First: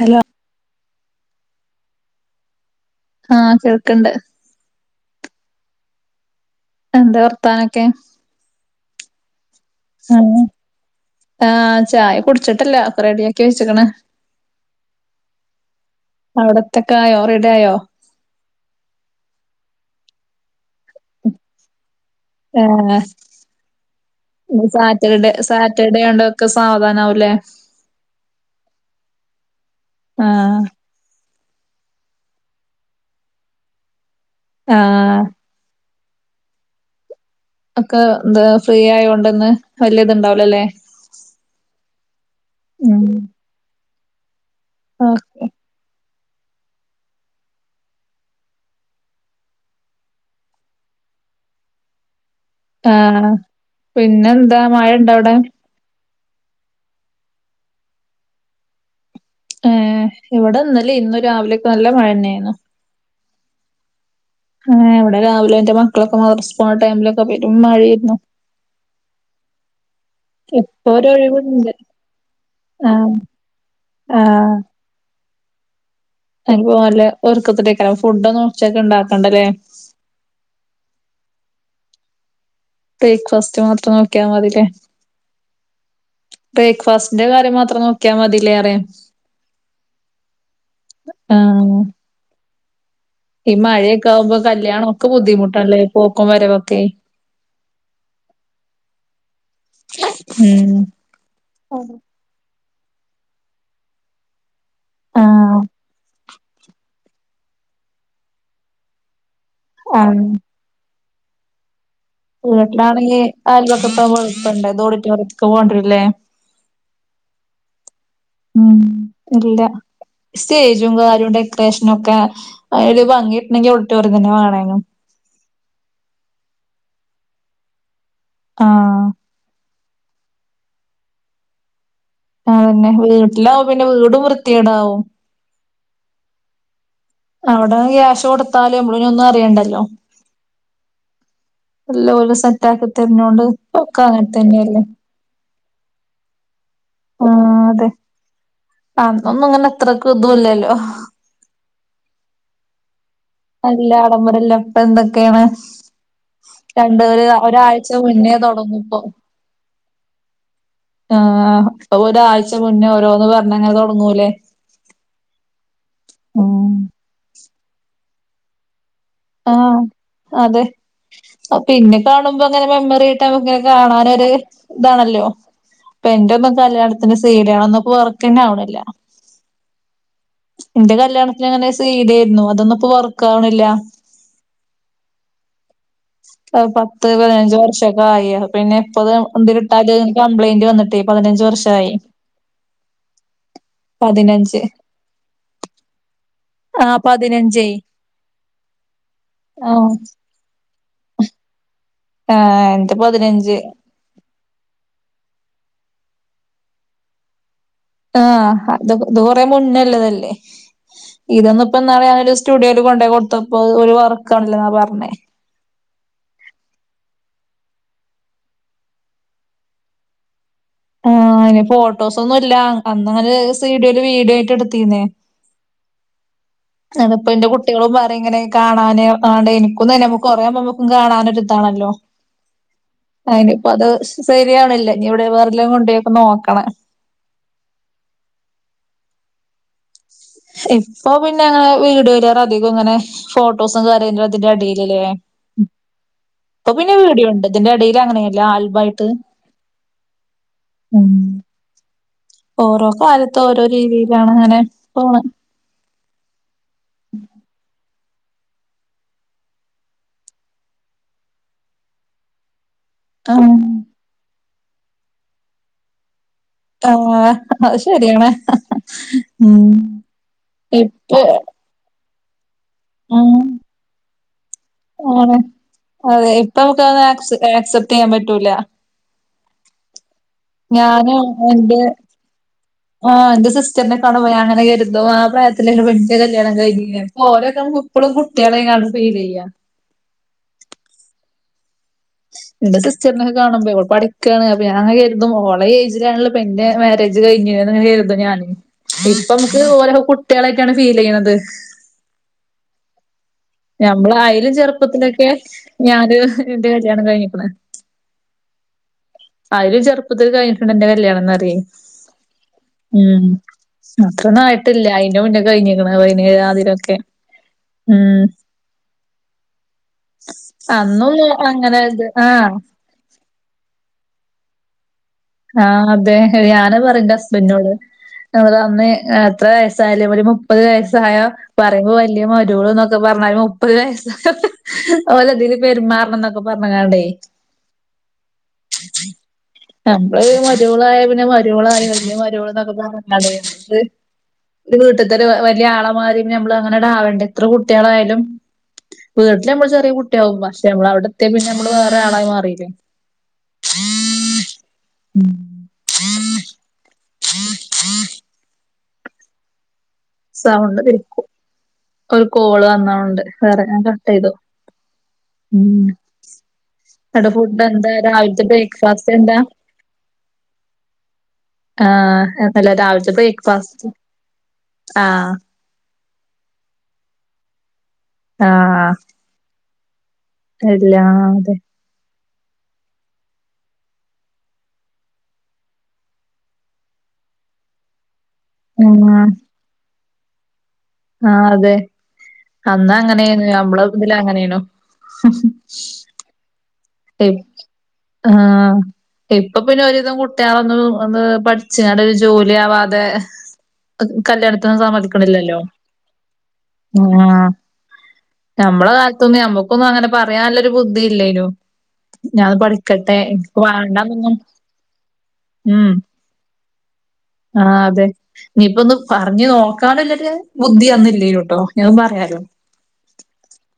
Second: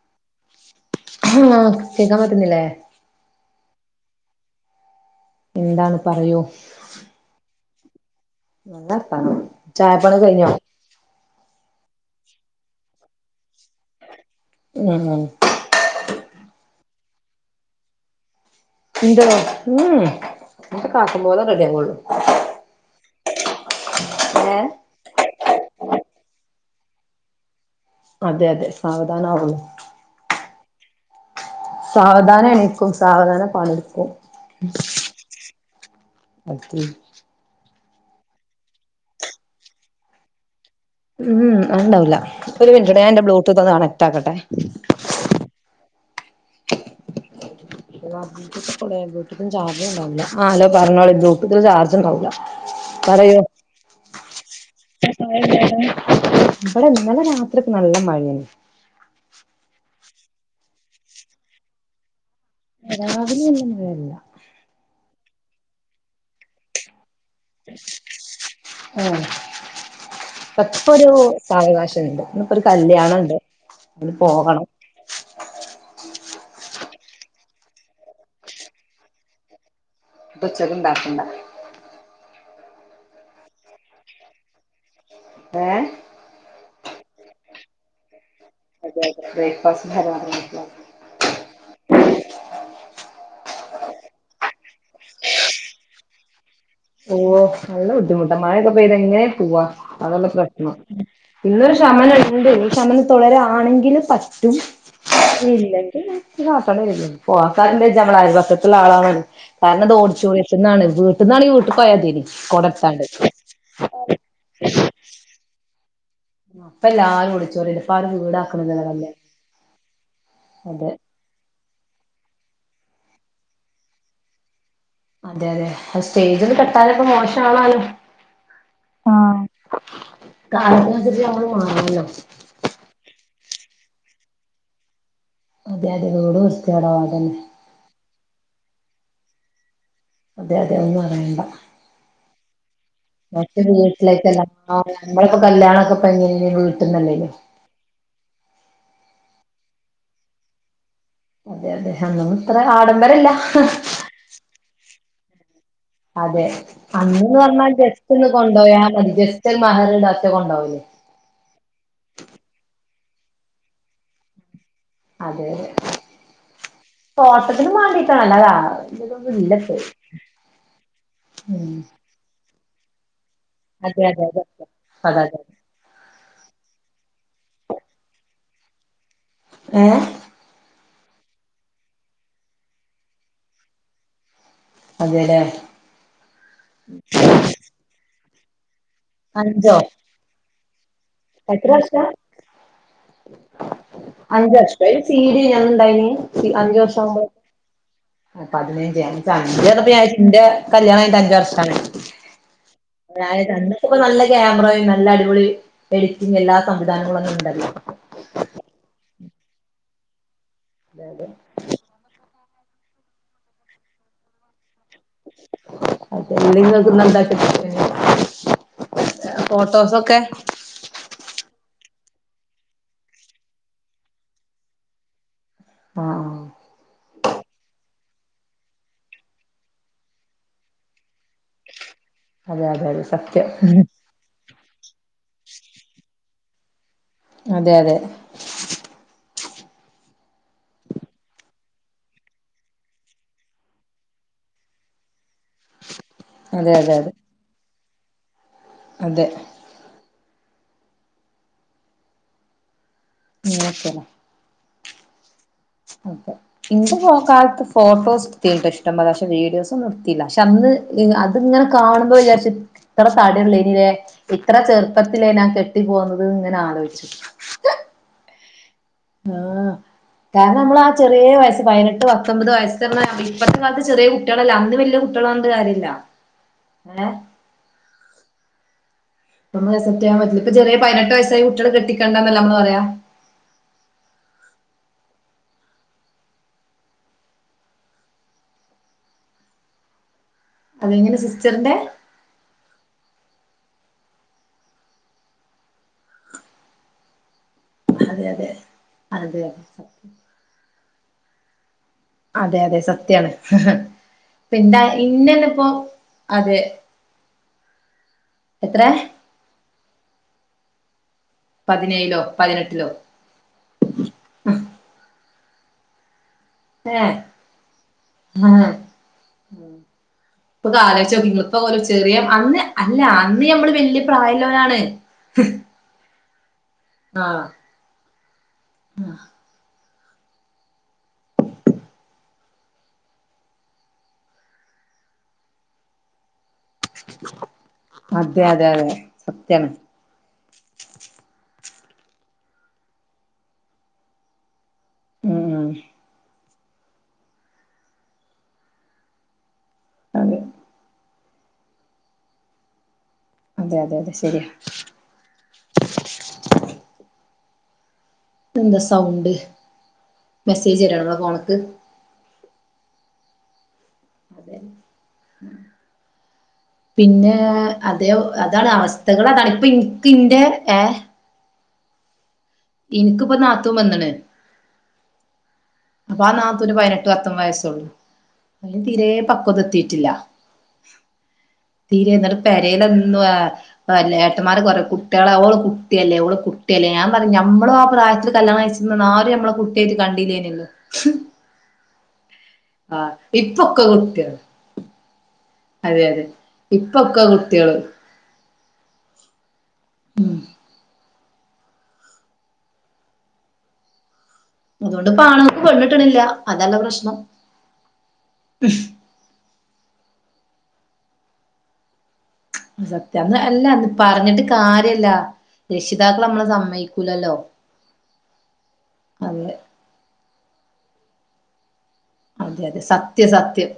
Hello ഹിമ്മ് കേക്കാൻ പറ്റുന്നില്ലേ. ആഹ് കേൾക്ക്ണ്ട്. എന്താണ് പറയു എന്താ വർത്താനൊക്കെ? നല്ലവർത്താനം പിന്നെ ആഹ് ചായ കുടിച്ചിട്ടില്ല. ഒക്കെ റെഡിയാക്കി വെച്ചിക്കണ്. അഹ് അവെടെത്തെക്കായോ റെഡിയായോ? ഇന്റേതോ ഉം ഇന്റേതൊക്കെ ആക്കാം പോലെ റെഡിയാവുള്ളൂ. ആഹ് ഇന്ന് ഏഹ് സാറ്റർഡേ സാറ്റർഡേണ്ടായെക്കെ ആയോണ്ട് സാവധാനം ആവുല്ലേ? അതെ അതെ സാവധാനം ആവുള്ളൂ. ആഹ് സാവധാനം എണീക്കും സാവധാനം പണിയെടുക്കും ആഹ് ഓക്കെ ഒക്കെ എന്താ ഫ്രീ ആയോണ്ട് ഇന്ന് വെല്യായിതൊണ്ടാവ്ല്ല ല്ലേ? ഉം അത്ണ്ടാവുല്ല ഒരു മിനിറ്റ്ട്ടൊ ഞാനിന്റെ ബ്ലൂടൂത്ത് ഒന്ന് കണക്റ്റ് ആക്കട്ടെ ഓക്കേ അല്ല പറഞ്ഞോളൂ ബ്ലൂടൂത്തിന് ചാർജൊണ്ടാവുല്ല. ട്പിന്നെ എന്താ മഴ ഒണ്ടോ അവെടെ? ഇവിടെ ഇന്നലെ രാത്രിക്ക് നല്ല മഴയാണ്. ഏഹ് ഇവെടെ ഇന്നലെയും ഇന്ന് രാവിലെയെക്കെ നല്ല മഴ തന്നെയെനു. ഏഹ് രാവിലെയൊന്നും പെയ്തില്ല. ആഹ് ഇവിടെ രാവിലെ എന്റെ മക്കളെക്കെ മദ്രസെ പോണ ടൈമില്. പെരും മഴേയാര്ന്ന്. ഉം ഇപ്പോരൊഴിവൊണ്ട് ഉണ്ട് ഇന്നിപ്പോ ഒരു ആഹ് കല്യാണം ഉണ്ട് അതിന് ആഹ് പോകണം താനിപ്പൊ നല്ലേ ഒരുക്കത്തിലേക്കാണ് ഫുഡൊന്നുംഉച്ചക്ക് ഉണ്ടാക്കണ്ടാല്ലേ? ഉച്ചയ്ക്ക് ഉണ്ടാക്കണ്ടാ. ബ്രേക്ക്ഫാസ്റ്റ് മാത്രം നോക്കിയാ മതില്ലേ. ഏഹ്? ബ്രേക്ക്ഫാസ്റ്റിന്റെ കാര്യം മാത്രം നോ ക്കിയാ മതിലേറെ. അതെ അതെ ബ്രേക്ക്ഫാസ്റ്റിന്റെ കാര്യം മാത്രം നോക്കിയാ. ആഹ് ഈ മഴയൊക്കെയാകുമ്പോ കല്യാണം ഒക്കെ ബുദ്ധിമുട്ടണല്ലേ പോക്കും വരവും. ഓഹ് നല്ല ബുദ്ധിമുട്ടാ മഴക്കെ പെയ്താ എങ്ങനേ പോവ്വാ അതല്ലേ ഉം പ്രശ്നം. ഇന്നൊരു അതെ ശമനം ഒണ്ട് ഈ ശമനം തുടരാണെങ്കിൽ പറ്റും. ആഹ് ഇല്ലെങ്കില് വെക്കും പിന്നെ അപ്പറെ വീടല്ലേ [unintelligible] അയൽപക്കത്തുള്ള ആളാണേ. കാരണം അത് ആഹ് ഓഡിച്ചോറിയത്തിന്നാണ്. വീട്ടിന്നാണെങ്കി വീട്ട് പോയാ മതിയിനി. വീട്ടിലാണെങ്കിൽ അയൽവൊക്കത്ത് പോയിട്ടൊണ്ട്. ഇത് ഓഡിറ്റോറിയത്തിലേക്ക് പോണ്ടിവെരുല്ലേ. ഇപ്പ എല്ലാരും ഓഡിറ്റോറിയത്തില്. ഇപ്പ ആരും ഉം വീടാക്കുന്നില്ലല്ലേ കല്യാണം. ഇല്ല അതെ സ്റ്റേജും കാര്യവും ഡെക്കറേഷനും ഒക്കെ ഒരു ഭംഗി കിട്ടണെങ്കിൽ ഒഡിറ്റോറിയം തന്നെ വേണാനു. അതെ അതെ അത് സ്റ്റേജ് ഒന്ന് കെട്ടാനെക്കെ മോശമാളാണ്. ആഹ് കാലത്തിനുസരിച്ച് നമ്മെള് മാറണല്ലോ. അതന്നെ വീട്ടിലാവും പിന്നെ വീടും വൃത്തികേടാവും അതെ അതെ വീട് വൃത്തികേടാവും അതെന്നെ അവിടെ ക്യാഷ് കൊടുത്താല് നമ്മളൊന്നും അറിയണ്ടല്ലോ അതെ അതെ ഒന്ന് അറിയേണ്ട എല്ലാം ഓല് സ മേ വീട്ടിലക്കല്ല നമ്മള് ഇപ്പോ കല്യാണൊക്കെ കഴിഞ്ഞ് ആ വീട്ടന്നല്ലേനോ- അതെ അന്നൊന്നും ഇങ്ങനെ എത്രക്ക ഇതും ഇല്ലല്ലോ? അതെ അതെ അന്നൊന്നും ഇത്ര ആഡംബരല്ല. അല്ല ആടബരല്ല ഇപ്പ എന്തൊക്കെയാണ്- അതെ രണ്ട് ഒരു അന്ന്ന്ന് പറഞ്ഞാൽ ഒരാഴ്ച ജസ്റ്റ് ഒന്ന് മുന്നേ തൊടങ്ങും കൊണ്ടയാ ഇപ്പൊ മതി ജസ്റ്റ ഒരു മഹറട റ്റെ കൊണ്ടോകല്- ആഹ് അപ്പൊ ഒരാഴ്ച മുന്നേ ഓരോന്ന് പറഞ്ഞങ്ങനെ തുടങ്ങൂലേ? അതെ അതെ ഫോട്ടത്തിന് മാണ്ടീട്ടാണല്ലതാ ആഹ് ആഹ് അതെ ഉം പിന്നെ കാണുമ്പോ അങ്ങനെ മെമ്മറി ആട്ടമ്മക്ക്‌ അതെ അതെ കാണാനൊരു അതെ അതെ അതെ ഇതാണല്ലോ- അതെ ഇപ്പ എന്റെ ഒന്നും കല്യാണത്തിന് സീഡിയണോന്ന വർക്കന്നെ ആവണില്ല. ഏഹ്- എന്റെ കല്യാണത്തിന് അങ്ങനെ സീഡി യായിരുന്നു അതൊന്നും ഇപ്പൊ വർക്കാവണില്ല. അതേലെ? എഹ് പത്ത് പതിനഞ്ച് വർഷൊക്കെ ആയി പിന്നെ എപ്പത് എന്ത് അഞ്ചോ കിട്ടാതെ കംപ്ലൈന്റ് വന്നിട്ട് പതിനഞ്ച് വർഷായി ഉ പതിനഞ്ച് സി ഡി യ്നി അന്ന്ണ്ടായിന് ഈ അഞ്ച ആഹ് വർഷം പതിനഞ്ചേ ആകുമ്പൾ പതിനഞ്ച് അഞ്ചർഞപ്പ ആഹ് ഞര്ച്ച് ന്റെ കല്യാണം കഴിഞ്ഞിട്ട് അഞ്ചു വർഷാണ് ആഹ് എന്റെ പതിനഞ്ച് ഇപ്പൊ നല്ല ക്യാമറയും നല്ല അടിപൊളി എഡിറ്റിംഗ് എല്ലാ സംവിധാനങ്ങളും അന്ന് ണ്ടല്ലോ ആഹ് അത് ഇത് കൊറെ മുന്നല്ലതല്ലേ അതെ ഇതോന്ന് ഇപ്പൊന്നാളെ ഞാനൊരു സ്റ്റുഡിയോൽ കൊണ്ടയി കൊടുത്തപ്പോ ഓല് വർക്ക ആവ്ണല്ലന്ന പറഞ് അതല്ലങ്ങക്കന്താ ഇണ്ടാക്ക [unintelligible] ഫോട്ടോസൊക്കെ ആഹ് അയിന് ഫോട്ടോസ് ഒന്നും ഇല്ല അന്ന്ങ്ങനെ സീഡിയിൽ വീഡിയോ ആയിട്ട് എടുത്തീന്നേ ആഹ് ആഹ് ന്നട്ട് പ്പ ന്റെ കുട്ടികളും പറിം ഇങ്ങനെ കാണാന് കാണ്നേ ഇൻക്കും തന്നെ നമ്മുക്ക് കൊറെബം മമക്കും കാണാനൊരിതാണല്ലോ അതെ അതെ അതെ സത്യം അയിനിപ്പോ അത് ശരിയാവ്ണില്ല ഇഞ് ഇവിടെ വേറെടെല് കൊണ്ടോയി നോക്കണം. അതെ അതെ ഇപ്പൊ പിന്നെ അങ്ങനെ വീട് വരാറ അധികം ഇങ്ങനെ ഫോട്ടോസും കാര്യ അതിന്റെ അടേല് ല്ലേ ഇപ്പൊ അതെ പിന്നെ അതെ അതെ വീടിയോണ്ട് ഇതിന്റെ ഇടേല് അങ്ങനെ എല്ല ആൽബായിട്ട് അതെ ഉം ഓരോ കാലത്ത് ഓരോ അങ്ങനെയൊക്കെയാണ് രീതിയിലാണ് അങ്ങനെ പോണ് അതെ ഇന്ത് പോ കാലത്ത് ഫോട്ടോസ് തീണ്ട ഇഷ്ടം അതാ ക്ഷെ വീഡിയോസന്നും ട്ത്തില്ല പക്ഷെ അന്ന് അത്ങ്ങനെ കാണുമ്പോ വിചാരിച്ചു.. ഇത്ര ഉം. താടിള്ളനിലേ ഇത്ര ചെറുപ്പത്തിലേ ഞാൻ കെട്ടി പോന്നത് ഇങ്ങനാ ആ [unintelligible] അഹ് ശരിയാണ് ഉം. ആഹ് കാരണം നമ്മൾ ആ ഇപ്പൊ ചെറിയേ വയസ്സ് പതിനെട്ട് പത്തൊമ്പത് വയസ് സർഞാ ഉം ഇപ്പത്തെ കാലത്ത് ചെറിയേ കുട്ട്യേളല്ല അന്ന്.. വലിയ കുട്ടികളെ ആണ് പറഞ്ഞിട്ട് കാര്യല്ല അതെ ഇപ്പൊ നമക്ക് ഏഹ് ആക്സ് ആക്സെപ്റ്റയ്യാൻ പറ്റൂല ഇപ്പോമ്മള് അക്‌സെപ്റ്റയ്യാൻ പറ്റില്ല ഇപ്പ ചെറിയ പതിനട്ട് ഞാനും വയസ്സായി എന്റെ കുട്ടികളെ കെട്ടിക്കണ്ടന്നല്ലെ നമ്മള് പറയാ ആഹ് ന്റെ സിസ്റ്ററിനെ കാണുപോ ഞാൻ ഇങ്ങനെ കരുതും ആ പ്രായത്തിലല്ലെപ്പം ന്റെ കല്യാണം കഴിഞ്ഞിഞേ പ്പ ഓരൊക്കെ മ്മക്ക് കു ഇപ്പളും കുട്ട്യേളായിഗാണ്ട് ഫീലെയ്യാ അതെങ്ങനെ സിസ്റ്ററിന്റെ എന്റെ സിസ്റ്ററിനെക്കെ കാണുമ്പോ ഓള് പഠിക്കാണ് അപ്പൊ ഞാൻ ഇങ്ങനെ കെരുതും ഓളെ ഈ എയ്ജിണല്ലോ പ്പൊ എന്റെ മാ രേജ് കഴിഞ്ഞഹ് ഇങ്ങനെ കരുതും അതെ ഞാന് അതെ ഇപ്പ അതെ നമുക്ക് ഓലൊക്കെ കുട്ട്യേളായിട്ടാണ് ഫീലെയ്യ്ണത് ചെയ അതെ അതെ സത്യാണ് ഞമ്മള് അയിലും പിന്ത ചെറുപ്പത്തിലൊക്കെ ഇന്നന്നെ ഇപ്പോ ഞാന് അതെ എന്റെ കല്യാണം കഴിഞ്ഞിക്ക്ണ് എത്രെ അയിലും ചെറുപ്പത്തിൽ കഴിഞ്ഞിക്ക്ണ് എന്റെ കല്യാണംന്ന് അറ്യേ പതിനേഴിലോ പതിനെട്ടിലോ ഉം അത്രയൊന്നും ആയിട്ടില്ല അയിന്റെ മുന്നേ കഴിഞ്ഞിക്ക്ണ് പതിനേയാതി എഹ് ആഹ് ഇപ്പൊ ക്കെ ആലോയ്ച്ചോക്കി അന്നൊന്നും ഇങ്ങൾ ഇപ്പോ ഓല് അങ്ങനെ ഇത് ചെറിയ ആഹ് അന്ന് അല്ല അന്ന് ഞമ്മള് വല്യ പ്രായള്ളോരാണ് ആണതെ ഞാനഹ് പറയും ന്റെ ആഹ് ഹസ്ബൻഡിനോട് നമ്മള് അന്ന് എഹ് എത്ര വയസ്സായാലും ഒരു മുപ്പത് വയസ്സായ പറയുമ്പോ വല്ല്യ മരാേള് ന്നൊക്കെ പറഞ്ഞാൽ മുപ്പത് വയസ്സായ ഓലതീല് പെരുമാറണം ന്നൊക്കെ ക്കെ പർഞ്ഞ്ങ്ങാണ്ടെയ് അതെ അതെ അതെ സത്യാണ് നമ്മള് മര്യോളായാ പിന്നെ മര്യോള് ആയി വല്ല്യ മര്യോള് ന്നൊക്കെ പറഞ്ഞ്ങ്ങാണ്ടെ ഒര് വീട്ടിത്തെ ഒരു ഉം വല്ല്യ ഉം ആളെ മായ്രി നമ്മള് അങ്ങനെട് ആവണ്ടെ എത്ര കുട്ട്യാളായാലും വീട്ടില് നമ്മള് ചെറിയ കുട്ട്യാകും അതെ പശെ ശെ നമ്മള് അവ്ടെ എത്തിയാ പിന്നെ നമ്മള് വേറെ ആളായി മാറിയിലേ അതെ അതെ അത് ശരിയാ ഉം എന്താ സൗണ്ട് സൗണ്ട് മെസ്സേജ് വരാണോ തിരിക്കും ഫോണ്ക്ക് ഒരു കോള് വന്നാ ഓണ് ണ്ട് വേറെ ഞാൻ കട്ടെയ്തു ഉം ന്നിട്ട് പിന്നെ ഫുഡ് എന്താ അതെയോ രാവിലത്തെ അതാണ് ബ്രേക്ക്ഫാസ്റ്റ് അവസ്ഥകള് എന്താ? അതാണ് ഇപ്പ ഇൻക്ക് ഇന്റെ ഏഹ് ആഹ് ഏക്കല്ലേ രാവിൽത്തെ ഇനിക്കിപ്പോ ബ്രേക്ക് നാത്തൂൻ ഫാസ്റ്റ് വന്ന്ണ് ആഹ് അപ്പൊ ആ നാത്തൂന് പയ്നെട്ട് പത്തൊമ്പത് വയസാെള്ളു അയ്ന് തീരെ പക്വത എത്തീറ്റില്ല എല്ലാതെ തീരെ ഇന്നിട്ട് പെരേലൊന്നും ആ ഏട്ടന്മാരൊക്കെ പറയും കുട്ട്യാളാ ഓള് കുട്ട്യല്ലേ ഓള് കുട്ട്യല്ലേ ഞാൻ പറിം നമ്മളും ആ പ്രായത്തില് കല്യാണം കഴിച്ച്ക്ക്ണ് ആഹ് ഇന്നാലും നമ്മളെ കുട്ട്യായിട്ട് കണ്ടില്ലേനി ആഹ് അതെ അന്ന് ആഹ് അങ്ങനെയ്നു ഇപ്പൊക്കെ നമ്മള് ഇതില് കുട്ടികള് അങ്ങനെയ്നു അതെ അതെ ഇപ്പൊക്കെ കുട്ട്യാള് ആഹ് ഇപ്പ പിന്നെ ഒരു വിധം കുട്ട്യാളൊന്നും ഒന്ന് പഠിച്ച്ങ്ങാണ്ട് ഒരു ജോലി ആവാതെ കല്യാണത് ത്തിന് അതുകൊണ്ട് ഇപ്പ സമ്മതിക്ക്ണില്ലല്ലോ ആണുങ്ങൾക്ക് പെണ്ണിട്ടണില്ല അതല്ല പ്രശ്നം ആഹ് നമ്മളെ കാല് ത്തൊന്നും നമ്മുക്കൊന്നും അങ്ങനെ പറയാല്ലൊരു ബുദ്ധിം ഇല്ലേയ്‌നു ഞാൻ പഠിക്കട്ടെ സത്യം അന്ന് ഇൻക്ക്പ്പ അല്ല വാണ്ടാന്നൊന്നും പറഞ്ഞിട്ട് കാര്യല്ല ഉം രക്ഷിതാക്കൾ നമ്മളെ സമ്മതിക്കൂലല്ലോ ആഹ് അതെ ഇനിപ്പൊ ഒന്ന് പർഞ്ഞ് അതെ നോക്ക് ക്കാനുല്ലൊര് ബുദ്ധി അന്ന് ഇല്ലേനു ട്ടോ ഞഅ പറയാനും അതെ അതെ സത്യം സത്യം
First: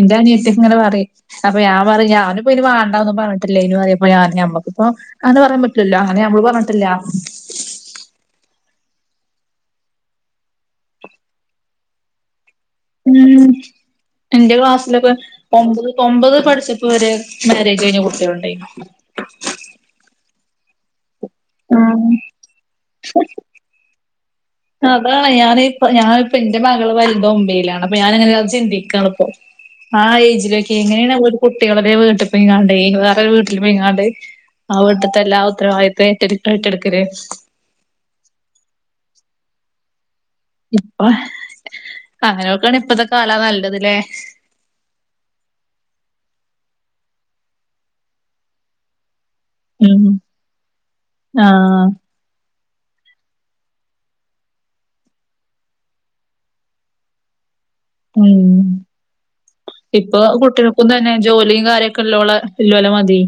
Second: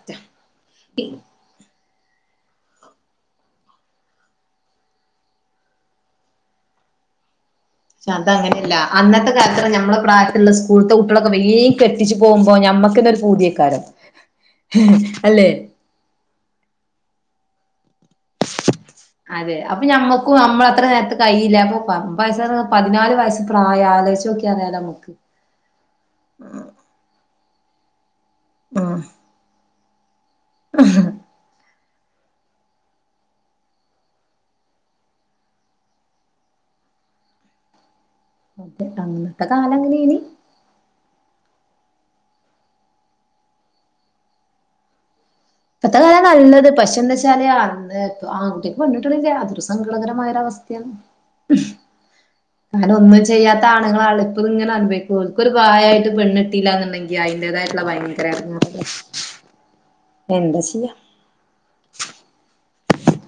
ഇന്റെ അനിയത്തിക്ക ഇങ്ങനെ പറിം അപ്പൊ ഞാൻ പറിം ഞാനും ഇപ്പൊഅയിന് വാണ്ടാ ഒന്നും പറഞ്ഞിട്ടില്ലേയ്നു അതെ പോലെ ആദ്യം നമ്മക്കും ഇപ്പൊ അങ്ങനെ പറയാൻ പറ്റ്ലല്ലോ അന്ന് നമ്മള് പറഞ്ഞിട്ടില്ല ശെ അത് അങ്ങനെയല്ല അന്നത്തെ കാലത്ത്റ നമ്മളെ പ്രായത്തില്ള്ള സ്കൂള്ത്തെ കുട്ട്യാളൊക്കെ വേഗം കെട്ടിച്ചു പോകുമ്പോ നമ്മക് ക്കന്നെ ഒരു ഉം പൂതേക്കാരം എന്റെ ക്ലാസ്സിലൊക്കെ അല്ലെ ഒമ്പത് ഒമ്പത് പഠിച്ചപ്പൊ വരെ മര്യേജ് കഴിഞ്ഞ കുട്ട്യാള്ണ്ടായിരുന്നു അതെ അപ്പൊ നമ്മക്കും നമ്മള് അത്ര നേര്ത്തെ കയ്യില്ല അപ്പൊ പമ്പയസ്സ് പർഞ്ഞ പതിനാല് വയസ് പ്രായം ആലോയ്ച്ചാേക്കി അതാണെയ് ഞാനിപ്പ ഞാനിപ്പ എന്റെ മകള് വൽത് ഒമ്പീലാണ് അപ്പോ ഞാൻ ഇങ്ങനെ അത് ആഹ് ചിന്തിക്കാണ്പ്പോ ആ ഒര് ഏജിലൊക്കെ എങ്ങനെയാണ് ഓൽക്ക് കുട്ടികൾടെക്കെ വീട്ടി പോയിങ്ങണ്ടേയ് വേറൊരു വീട്ടില് പോയിങ്ങാണ്ട് ആ വീട്ടിത്തെ എല്ലാ ഉത്തരവാദിത്തോം ഏറ്റെട് ഏറ്റെട്ക്കല് അതെ അന്നത്തെ കാലഅങ്ങനെയ്നി അങ്ങനെ നോക്കാണെ ഇപ്പത്തെ കാലാ നല്ലത് ലേ ഇപ്പത്തെ കാലാ നല്ലത് പക്ഷെ എന്താെച്ചാല് ആങ്കുട്ട്യാക്ക് പെണ്ണ് കിട്ടിണ്ല്ല ഒരു ഉം സങ്കടകരമായര അവസ്ഥേണ് ആഹ് അങ്ങനെ ഒന്നും ചെയ്യാത്ത ആണ്ങ്ങള ആള് ഇപ്പഇങ്ങനെ അനുഭവിക്കും ഓൽക്കൊരു പ്രായായിട്ട് പെണ്ണ് ഇട്ടീലന്ന്ണ്ടെങ്കി അയ്ന്റേതായി ള്ള ഭയങ്കര ഉം എടങ്ങേറല്ലേ ഇപ്പൊ എന്താ കുട്ടികൾക്കും ചെയ്യാ തന്നെ ജോലീം കാര്യൊക്കെ ഇല്ലോളെ ഇല്ലോലെ മതി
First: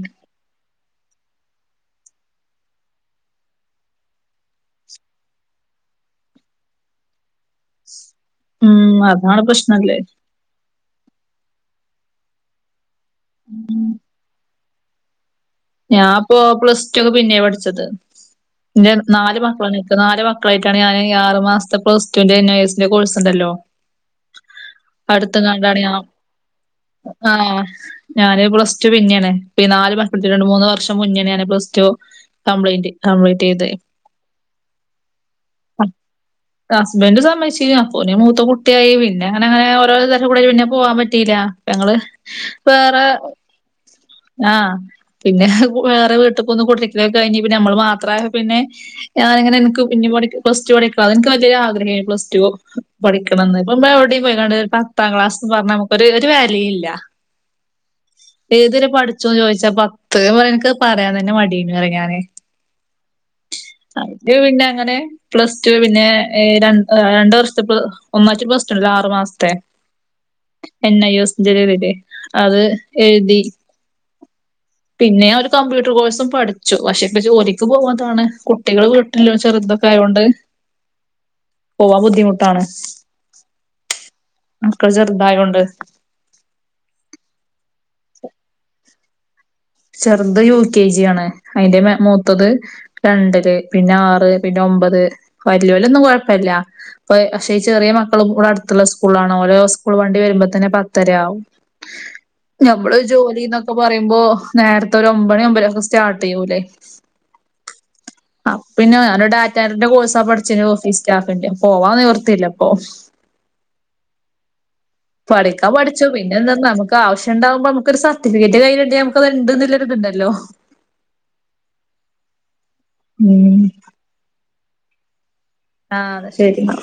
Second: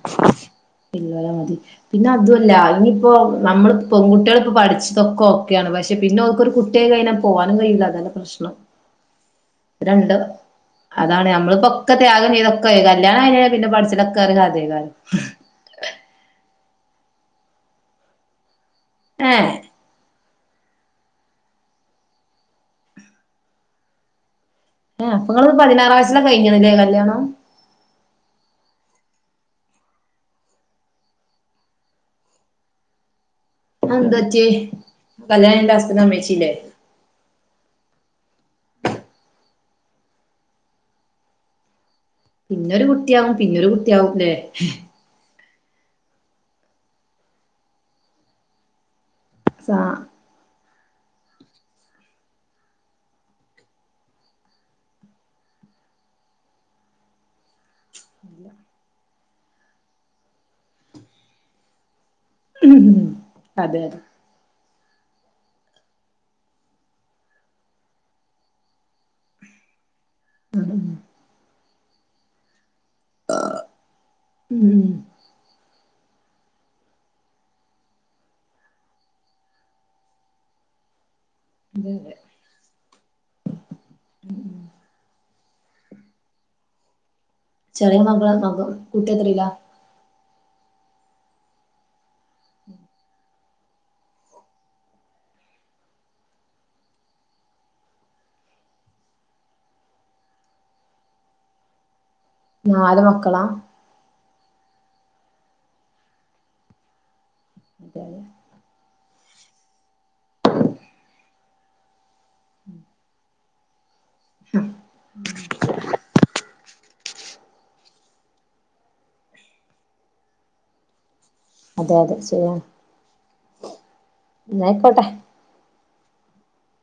ഇല്ലോലെ മതി പിന്നെ അതു വല്ല ഇനിയിപ്പോ നമ്മള് പെൺകുട്ടികളിപ്പോ പഠിച്ചതൊക്കെ ഒക്കെയാണ് പക്ഷെ പിന്നെ ക്കൊരു കു ട്ടിയായി കഴിഞ്ഞാല് പോവാനും കഴിയില്ല അതാണ് പ്രശ്നം ഉം അതാണ് പ്രശ്നല്ലേ രണ്ട് അതാണ് നമ്മളിപ്പോൊക്കെ ത്യാഗം ചെയ്ത കല്യാണം കഴിഞ്ഞാല് പിന്നെപഠിച്ചലൊക്കെ ഒരു കഥയിക്കാര്യം ഞാൻ ഇപ്പോൊ പ്ലസ് ടു പിന്നെ പഠിച്ചത് എന്റെ നാല് ഏഹ് മക്കളാണ് നല് മക്കളായിട്ടാണ് ഞാാന് ആറ് മാസത്തെ പ്ലസ് ടുവിന്റെ എൻ എസിന്റെ കോഴ്സ് ഉണ്ടല്ലോ ഏഹ് അപ്പൊ അടുത്ത നിങ്ങള് കണ്ടാണ്ഞ പതിനാറാം വയസ്സിലാ കഴിഞ്ഞതല്ലേ കല്യാണം ആഹ ഞാന് പ്ലസ്്ടു പിന്നാണ് ഇപ്പോ ഈ നാല് രണ്ട മൂന്ന് വർഷം മുന്നേ ഞാാന് പ്ലസ് ടു കംപ്ലയിന്റ് കംപ്യിന്റ് ചെയ്തത് അത് ന്തു പറ്റി കല്യാണം കഴിഞ്ഞിട്ട് ഹസ്ബൻ്റ് സമ്മതിച്ചിലെ ഹസ്ബന്ഡ് സംമ്മക്ഷിക്കും അപ്പൊ മൂത്ത കുട്ടിയായി പിെ അങ്ങെ അങ്ങനെ ഓരോരു തരം കൂടെ പിന്നെ പോവാൻ പറ്റില്ല ങ്ങള് പിന്നൊരു കുട്ടിയാവും പിന്നൊരു കുട്ടിയാവുംല്ലേ ആഹ് പിന്നെ വേറെ വീട്ടിൽക്കൊന്നന്ന് കൊട്ടരിക്കക്ക കഴിഞ്ഞ നമ്മള് മാത്ര പിന്നെ സാ ഞാനിങ്ങനെനക്ക് പിന്നോടി പ്ല ടുടക്ക അ എനിക്ക് വലിയ ആഗ്രഹ പ്ല്ടടുോ പഠിക്കണന്ന് ഇപ്പ എവിടെയും പോയിക്കണ്ട് പത്താം ക്ലാസ്ന്ന് പറഞ്ഞ നമുക്കൊ ഒരു വല്യ ഇല്ല ഏത്വരെ പഠിച്ചോന്ന് ചോദിച്ചാ പത്ത് എനിക്ക് പറയാൻ തന്നെ മടീ യ്ക്ക്ണുറയുഞാന് ഉ അതെ അതെ മറ്റെത് പിന്നെ അങ്ങനെ പ്ലസ് ടു പിന്നെ ര രണ്ടു വർഷത്തെ ഒന്നാച്ച പ്ലസ് ടുത്താ ആറു മാസത്തെ ഉം ഉം എന്ന യോസ ചെയതില്ലേ അത് എഴുതി ഉം പിന്നെ ഒരു കമ്പ്യൂട്ടർ കോഴ്സും പഠിച്ചു പക്ഷേ ഇപ്പ ജോലിക്ക് പോകാത്തതാണ് കുട്ടികൾ വീട്ടിൽ ചെറുതൊക്കെ ആയൊണ്ട് അതെ പോവാൻ അതെ ബുദ്ധിമുട്ടാണ് മക്കൾ ചെറുതയോണ്ട് ചെറിയ മകള മ കുട്ടിയ എത്ര ല്യ ചെറുത് യു കെ ജി ആണ് അതിൻ്റെ മൂത്തത് രണ്ടില് പിന്നെ ആറ് പിന്നെ ഒമ്പത് വലിയോ രൊന്നും കുഴപ്പില്ല പ പക്ഷേ ചെറിയ മക്കളും ഇൂടെ അടുത്തുള്ള സ്കൂളാണോ ഓരോ സ്കൂൾ വണ്ടി വരുമ്പോ തന്നെ പത്തരയാവും നമ്മള് നാല് മക്കളാ ജോലിന്നൊക്കെ പറയുമ്പോ നേരത്തെ ഒരു ഒമ്പണി ഒമ്പര ഒക്കെ ആവുമ്പോ സ്റ്റാർട്ട് യ്യൂലേ ഇതാണ് [inaudible] അഹ പിന്നെ ഞാനൻ ഡാറ്റാന്റെ കോഴ്സാ പഠിച്ചിു ഓഫീസ് സ്റ്റാഫിന്റെ പോവാ നിവർ ത്തില്ലപ്പോ പഠിക്കാൻ പഠിച്ചു പിന്നെ എന്ത നമുക്ക് ആവശ്യംുണ്ടാവുമ്പോ നമുക്കൊരു സ സർട്ടിഫിക്കറ്റ് കയ്യിൽ കിട്ടിയാൽ നമുക്ക്ക്കത്ണ്ടന്നല്ല ര് ഇത്ഇണ്ടല്ലോ അതെ അതെ ശരിയാണ് ഉം ന്നായിക്കോട്ടെ ആഹ ശരി എന്ന